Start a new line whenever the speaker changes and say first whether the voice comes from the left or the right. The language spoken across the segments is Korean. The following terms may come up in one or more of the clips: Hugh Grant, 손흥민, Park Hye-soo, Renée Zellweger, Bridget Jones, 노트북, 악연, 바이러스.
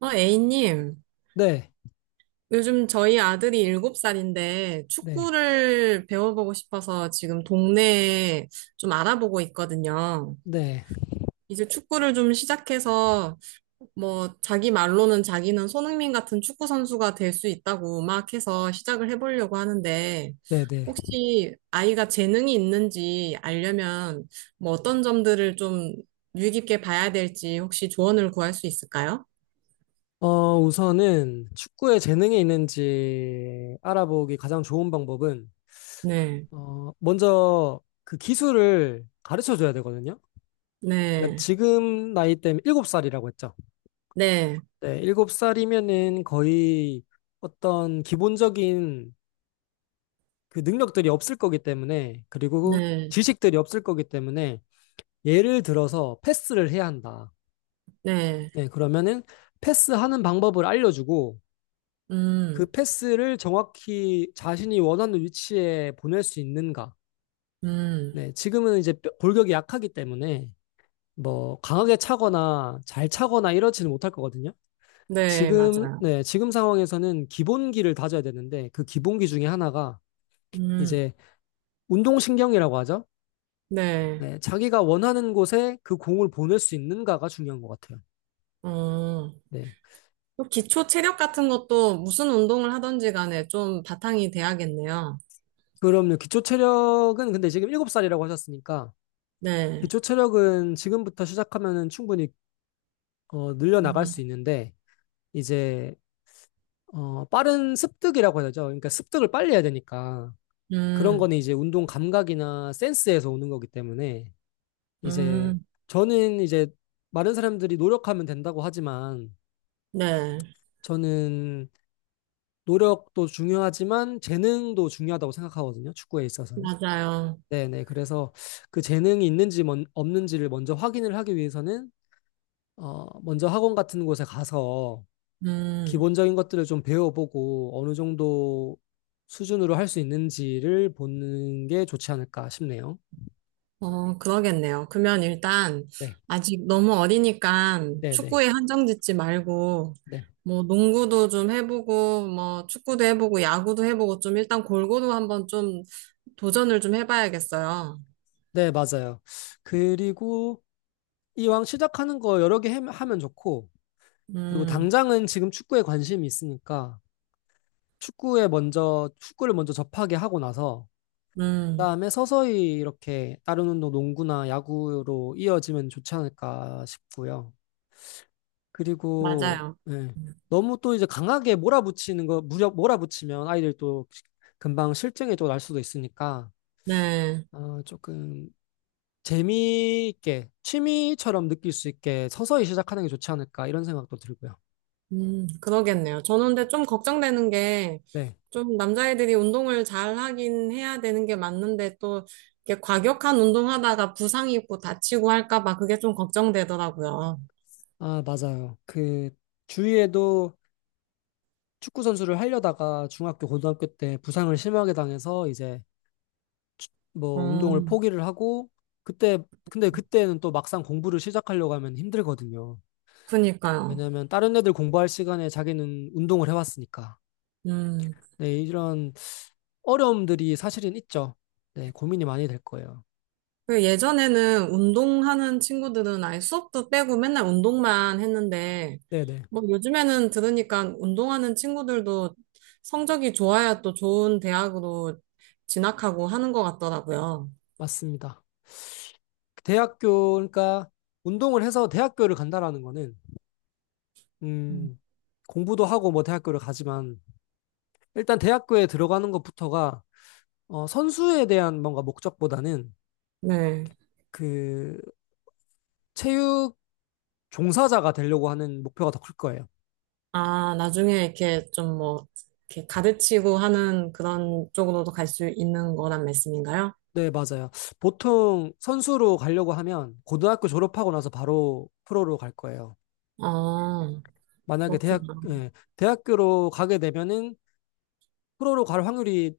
right: A님,
left: 네,
right: 요즘 저희 아들이 7살인데
left: 네,
right: 축구를 배워보고 싶어서 지금 동네에 좀 알아보고 있거든요.
left: 네,
right: 이제 축구를 좀 시작해서 뭐 자기 말로는 자기는 손흥민 같은 축구 선수가 될 수 있다고 막 해서 시작을 해보려고 하는데
left: 네, 네.
right: 혹시 아이가 재능이 있는지 알려면 뭐 어떤 점들을 좀 유의 깊게 봐야 될지 혹시 조언을 구할 수 있을까요?
left: 우선은 축구에 재능이 있는지 알아보기 가장 좋은 방법은,
right: 네,
left: 먼저 그 기술을 가르쳐 줘야 되거든요. 그러니까
right: 네,
left: 지금 나이 때문에 7살이라고 했죠.
right: 네.
left: 네, 7살이면은 거의 어떤 기본적인 그 능력들이 없을 거기 때문에, 그리고
right: 네,
left: 지식들이 없을 거기 때문에, 예를 들어서 패스를 해야 한다.
right: 네.
left: 네, 그러면은 패스하는 방법을 알려주고, 그
right: 음,
left: 패스를 정확히 자신이 원하는 위치에 보낼 수 있는가.
right: 음,
left: 네, 지금은 이제 골격이 약하기 때문에 뭐 강하게 차거나 잘 차거나 이러지는 못할 거거든요.
right: 네,
left: 지금,
right: 맞아요.
left: 네, 지금 상황에서는 기본기를 다져야 되는데 그 기본기 중에 하나가
right: 음,
left: 이제 운동신경이라고 하죠.
right: 네.
left: 네, 자기가 원하는 곳에 그 공을 보낼 수 있는가가 중요한 것 같아요.
right: 어,
left: 네.
right: 또 기초 체력 같은 것도 무슨 운동을 하든지 간에 좀 바탕이 돼야겠네요.
left: 그럼요. 기초 체력은 근데 지금 7살이라고 하셨으니까
right: 네.
left: 기초 체력은 지금부터 시작하면 충분히 늘려나갈
right: 음,
left: 수 있는데 이제 빠른 습득이라고 해야 되죠. 그러니까 습득을 빨리 해야 되니까 그런
right: 음,
left: 거는 이제 운동 감각이나 센스에서 오는 거기 때문에 이제
right: 음,
left: 저는 이제 많은 사람들이 노력하면 된다고 하지만
right: 네,
left: 저는 노력도 중요하지만 재능도 중요하다고 생각하거든요. 축구에 있어서는.
right: 맞아요.
left: 네네. 그래서 그 재능이 있는지 없는지를 먼저 확인을 하기 위해서는 먼저 학원 같은 곳에 가서
right: 음.
left: 기본적인 것들을 좀 배워보고 어느 정도 수준으로 할 수 있는지를 보는 게 좋지 않을까 싶네요.
right: 어, 그러겠네요. 그러면 일단
left: 네,
right: 아직 너무 어리니까
left: 네, 네,
right: 축구에 한정 짓지 말고
left: 네,
right: 뭐 농구도 좀 해보고 뭐 축구도 해보고 야구도 해보고 좀 일단 골고루 한번 좀 도전을 좀 해봐야겠어요.
left: 네, 맞아요. 그리고 이왕 시작하는 거 여러 개 하면 좋고, 그리고
right: 음,
left: 당장은 지금 축구에 관심이 있으니까 축구에 먼저 축구를 먼저 접하게 하고 나서
right: 음,
left: 그다음에 서서히 이렇게 다른 운동, 농구나 야구로 이어지면 좋지 않을까 싶고요. 그리고
right: 맞아요.
left: 예. 너무 또 이제 강하게 몰아붙이는 거 무력 몰아붙이면 아이들 또 금방 실증에 또 날 수도 있으니까
right: 네.
left: 조금 재미있게 취미처럼 느낄 수 있게 서서히 시작하는 게 좋지 않을까 이런 생각도 들고요.
right: 그러겠네요. 저는 근데 좀 걱정되는 게,
left: 네.
right: 좀 남자애들이 운동을 잘 하긴 해야 되는 게 맞는데, 또, 이렇게 과격한 운동하다가 부상 입고 다치고 할까봐 그게 좀 걱정되더라고요.
left: 아, 맞아요. 그 주위에도 축구 선수를 하려다가 중학교 고등학교 때 부상을 심하게 당해서 이제 뭐 운동을
right: 어,
left: 포기를 하고 그때 근데 그때는 또 막상 공부를 시작하려고 하면 힘들거든요.
right: 그니까요.
left: 왜냐면 다른 애들 공부할 시간에 자기는 운동을 해왔으니까.
right: 음.
left: 네, 이런 어려움들이 사실은 있죠. 네, 고민이 많이 될 거예요.
right: 그 예전에는 운동하는 친구들은 아예 수업도 빼고 맨날 운동만 했는데,
left: 네네,
right: 뭐 요즘에는 들으니까 운동하는 친구들도 성적이 좋아야 또 좋은 대학으로 진학하고 하는 것 같더라고요.
left: 맞습니다. 대학교, 그러니까 운동을 해서 대학교를 간다라는 거는,
right: 음.
left: 음, 공부도 하고 뭐 대학교를 가지만, 일단 대학교에 들어가는 것부터가, 선수에 대한 뭔가 목적보다는
right: 네.
left: 그 체육 종사자가 되려고 하는 목표가 더 클 거예요.
right: 아, 나중에 이렇게 좀 뭐, 이렇게 가르치고 하는 그런 쪽으로도 갈 수 있는 거란 말씀인가요?
left: 네, 맞아요. 보통 선수로 가려고 하면 고등학교 졸업하고 나서 바로 프로로 갈 거예요.
right: 아,
left: 만약에 대학,
right: 그렇구나.
left: 예, 대학교로 가게 되면은 프로로 갈 확률이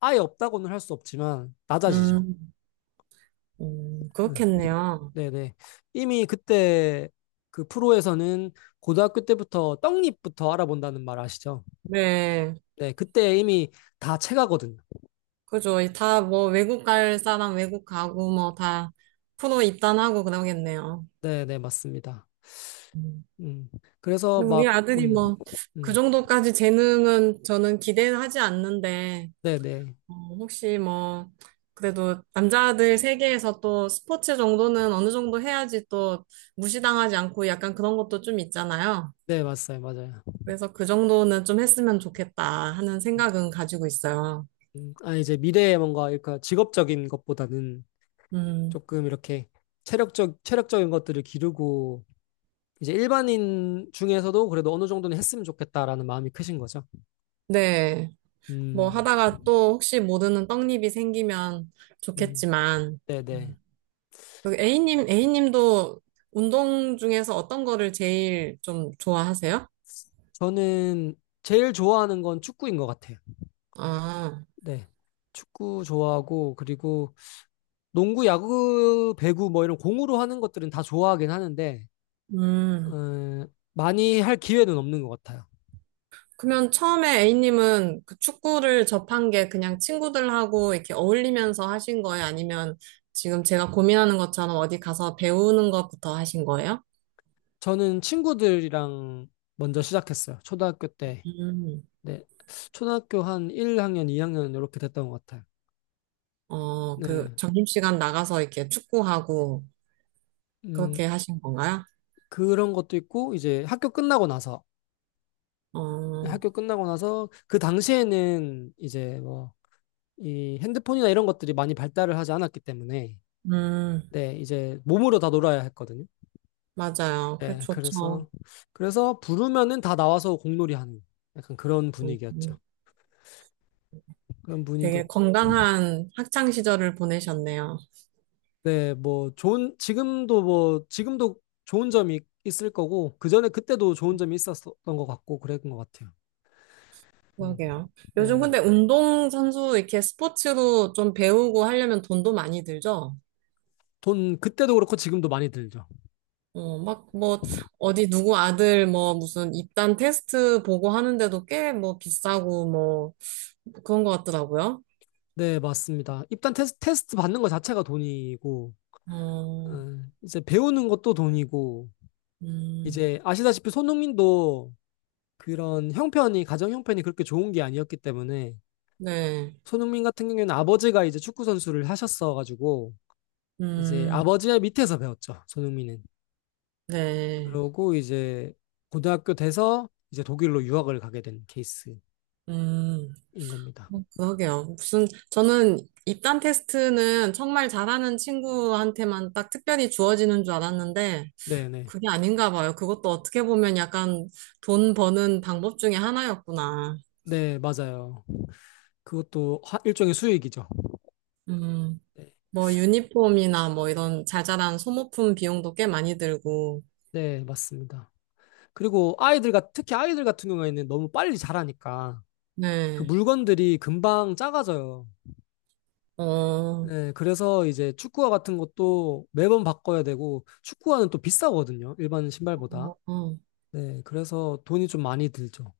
left: 아예 없다고는 할 수 없지만 낮아지죠.
right: 음, 그렇겠네요.
left: 예, 네네. 이미 그때 그 프로에서는 고등학교 때부터 떡잎부터 알아본다는 말 아시죠?
right: 네.
left: 네, 그때 이미 다 체가거든요.
right: 그죠. 다 뭐, 외국 갈 사람 외국 가고 뭐, 다 프로 입단하고 그러겠네요.
left: 네네, 맞습니다.
right: 음.
left: 음, 그래서
right: 근데 우리
left: 막,
right: 아들이 뭐, 그
left: 음,
right: 정도까지 재능은 저는 기대하지 않는데,
left: 네네.
right: 어, 혹시 뭐, 그래도 남자들 세계에서 또 스포츠 정도는 어느 정도 해야지 또 무시당하지 않고 약간 그런 것도 좀 있잖아요.
left: 네, 맞아요, 맞아요.
right: 그래서 그 정도는 좀 했으면 좋겠다 하는 생각은 가지고 있어요.
left: 아, 이제 미래에 뭔가, 그러니까 직업적인 것보다는
right: 음,
left: 조금 이렇게 체력적, 체력적인 것들을 기르고, 이제 일반인 중에서도 그래도 어느 정도는 했으면 좋겠다라는 마음이 크신 거죠.
right: 네. 뭐
left: 음,
right: 하다가 또 혹시 모르는 떡잎이 생기면
left: 음,
right: 좋겠지만,
left: 네네.
right: 음. 그 A님, A님도 운동 중에서 어떤 거를 제일 좀 좋아하세요?
left: 저는 제일 좋아하는 건 축구인 것 같아요.
right: 아,
left: 네. 축구 좋아하고, 그리고 농구, 야구, 배구 뭐 이런 공으로 하는 것들은 다 좋아하긴 하는데,
right: 음.
left: 어, 많이 할 기회는 없는 것 같아요.
right: 그러면 처음에 A님은 그 축구를 접한 게 그냥 친구들하고 이렇게 어울리면서 하신 거예요? 아니면 지금 제가 고민하는 것처럼 어디 가서 배우는 것부터 하신 거예요?
left: 저는 친구들이랑 먼저 시작했어요. 초등학교 때.
right: 음.
left: 네. 초등학교 한 1학년, 2학년 이렇게 됐던 것 같아요.
right: 어,
left: 네.
right: 그 점심시간 나가서 이렇게 축구하고
left: 음,
right: 그렇게 하신 건가요?
left: 그런 것도 있고, 이제 학교 끝나고 나서,
right: 어,
left: 학교 끝나고 나서, 그 당시에는 이제 뭐, 이 핸드폰이나 이런 것들이 많이 발달을 하지 않았기 때문에,
right: 음,
left: 네, 이제 몸으로 다 놀아야 했거든요.
right: 맞아요. 그
left: 네,
right: 좋죠.
left: 그래서, 그래서 부르면은 다 나와서 공놀이 하는 약간 그런
right: 음,
left: 분위기였죠.
right: 음.
left: 그런 분위기,
right: 되게 건강한 학창 시절을 보내셨네요.
left: 네, 뭐 좋은 지금도 뭐 지금도 좋은 점이 있을 거고 그전에 그때도 좋은 점이 있었던 것 같고 그랬던 것 같아요. 음,
right: 그러게요. 요즘
left: 네.
right: 근데 운동선수 이렇게 스포츠로 좀 배우고 하려면 돈도 많이 들죠?
left: 돈 그때도 그렇고 지금도 많이 들죠.
right: 어, 막, 뭐, 어디 누구 아들, 뭐, 무슨 입단 테스트 보고 하는데도 꽤, 뭐, 비싸고, 뭐, 그런 것 같더라고요.
left: 네, 맞습니다. 입단 테스트 받는 것 자체가 돈이고
right: 어,
left: 이제 배우는 것도 돈이고
right: 음,
left: 이제 아시다시피 손흥민도 그런 형편이 가정 형편이 그렇게 좋은 게 아니었기 때문에
right: 네,
left: 손흥민 같은 경우에는 아버지가 이제 축구 선수를 하셨어 가지고 이제
right: 음,
left: 아버지의 밑에서 배웠죠. 손흥민은.
right: 네,
left: 그러고 이제 고등학교 돼서 이제 독일로 유학을 가게 된 케이스인
right: 음,
left: 겁니다.
right: 뭐 그러게요. 무슨, 저는 입단 테스트는 정말 잘하는 친구한테만 딱 특별히 주어지는 줄 알았는데,
left: 네네. 네,
right: 그게 아닌가 봐요. 그것도 어떻게 보면 약간 돈 버는 방법 중에 하나였구나.
left: 네, 맞아요. 그것도 일종의 수익이죠.
right: 음.
left: 네,
right: 뭐 유니폼이나 뭐 이런 자잘한 소모품 비용도 꽤 많이 들고,
left: 네, 맞습니다. 그리고 아이들과 특히 아이들 같은 경우에는 너무 빨리 자라니까 그
right: 네.
left: 물건들이 금방 작아져요.
right: 어, 어,
left: 네, 그래서 이제 축구화 같은 것도 매번 바꿔야 되고 축구화는 또 비싸거든요. 일반 신발보다.
right: 어,
left: 네, 그래서 돈이 좀 많이 들죠.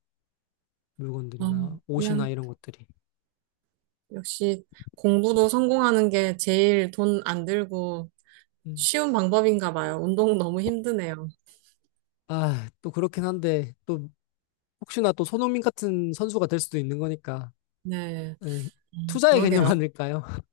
right: 어.
left: 물건들이나 옷이나
right: 그냥
left: 이런 것들이.
right: 역시 공부도 성공하는 게 제일 돈 안 들고
left: 음.
right: 쉬운 방법인가 봐요. 운동 너무 힘드네요.
left: 아, 또 그렇긴 한데, 또 혹시나 또 손흥민 같은 선수가 될 수도 있는 거니까.
right: 네.
left: 네, 투자의 개념
right: 그러게요.
left: 아닐까요?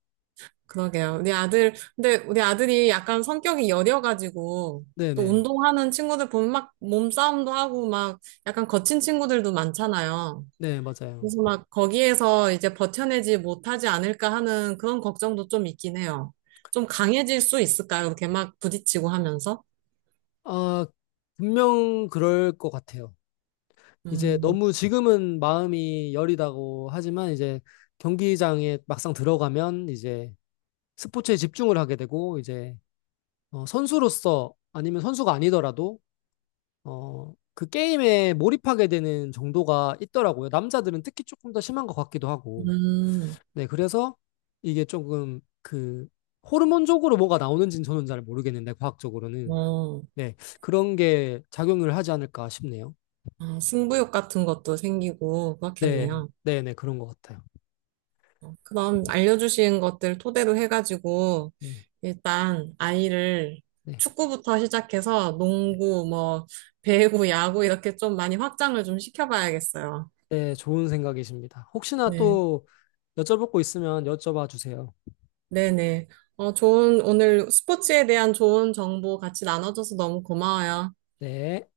right: 그러게요. 우리 아들, 근데 우리 아들이 약간 성격이 여려가지고 또
left: 네네.
right: 운동하는 친구들 보면 막 몸싸움도 하고 막 약간 거친 친구들도 많잖아요.
left: 네, 맞아요.
right: 그래서 막 거기에서 이제 버텨내지 못하지 않을까 하는 그런 걱정도 좀 있긴 해요. 좀 강해질 수 있을까요? 이렇게 막 부딪히고 하면서?
left: 아, 분명 그럴 것 같아요. 이제
right: 음,
left: 너무 지금은 마음이 여리다고 하지만 이제 경기장에 막상 들어가면 이제 스포츠에 집중을 하게 되고 이제 선수로서 아니면 선수가 아니더라도 그 게임에 몰입하게 되는 정도가 있더라고요. 남자들은 특히 조금 더 심한 것 같기도 하고.
right: 음,
left: 네, 그래서 이게 조금 그 호르몬적으로 뭐가 나오는지는 저는 잘 모르겠는데 과학적으로는
right: 어,
left: 네, 그런 게 작용을 하지 않을까 싶네요.
right: 아, 승부욕 같은 것도 생기고
left: 네,
right: 그렇겠네요.
left: 네, 네, 그런 것 같아요.
right: 어, 그럼 알려주신 것들 토대로 해가지고
left: 네,
right: 일단 아이를
left: 네,
right: 축구부터 시작해서 농구, 뭐, 배구, 야구 이렇게 좀 많이 확장을 좀 시켜봐야겠어요.
left: 네, 좋은 생각이십니다. 혹시나
right: 네.
left: 또 여쭤볼 거 있으면 여쭤봐 주세요.
right: 네네. 어, 좋은, 오늘 스포츠에 대한 좋은 정보 같이 나눠줘서 너무 고마워요.
left: 네.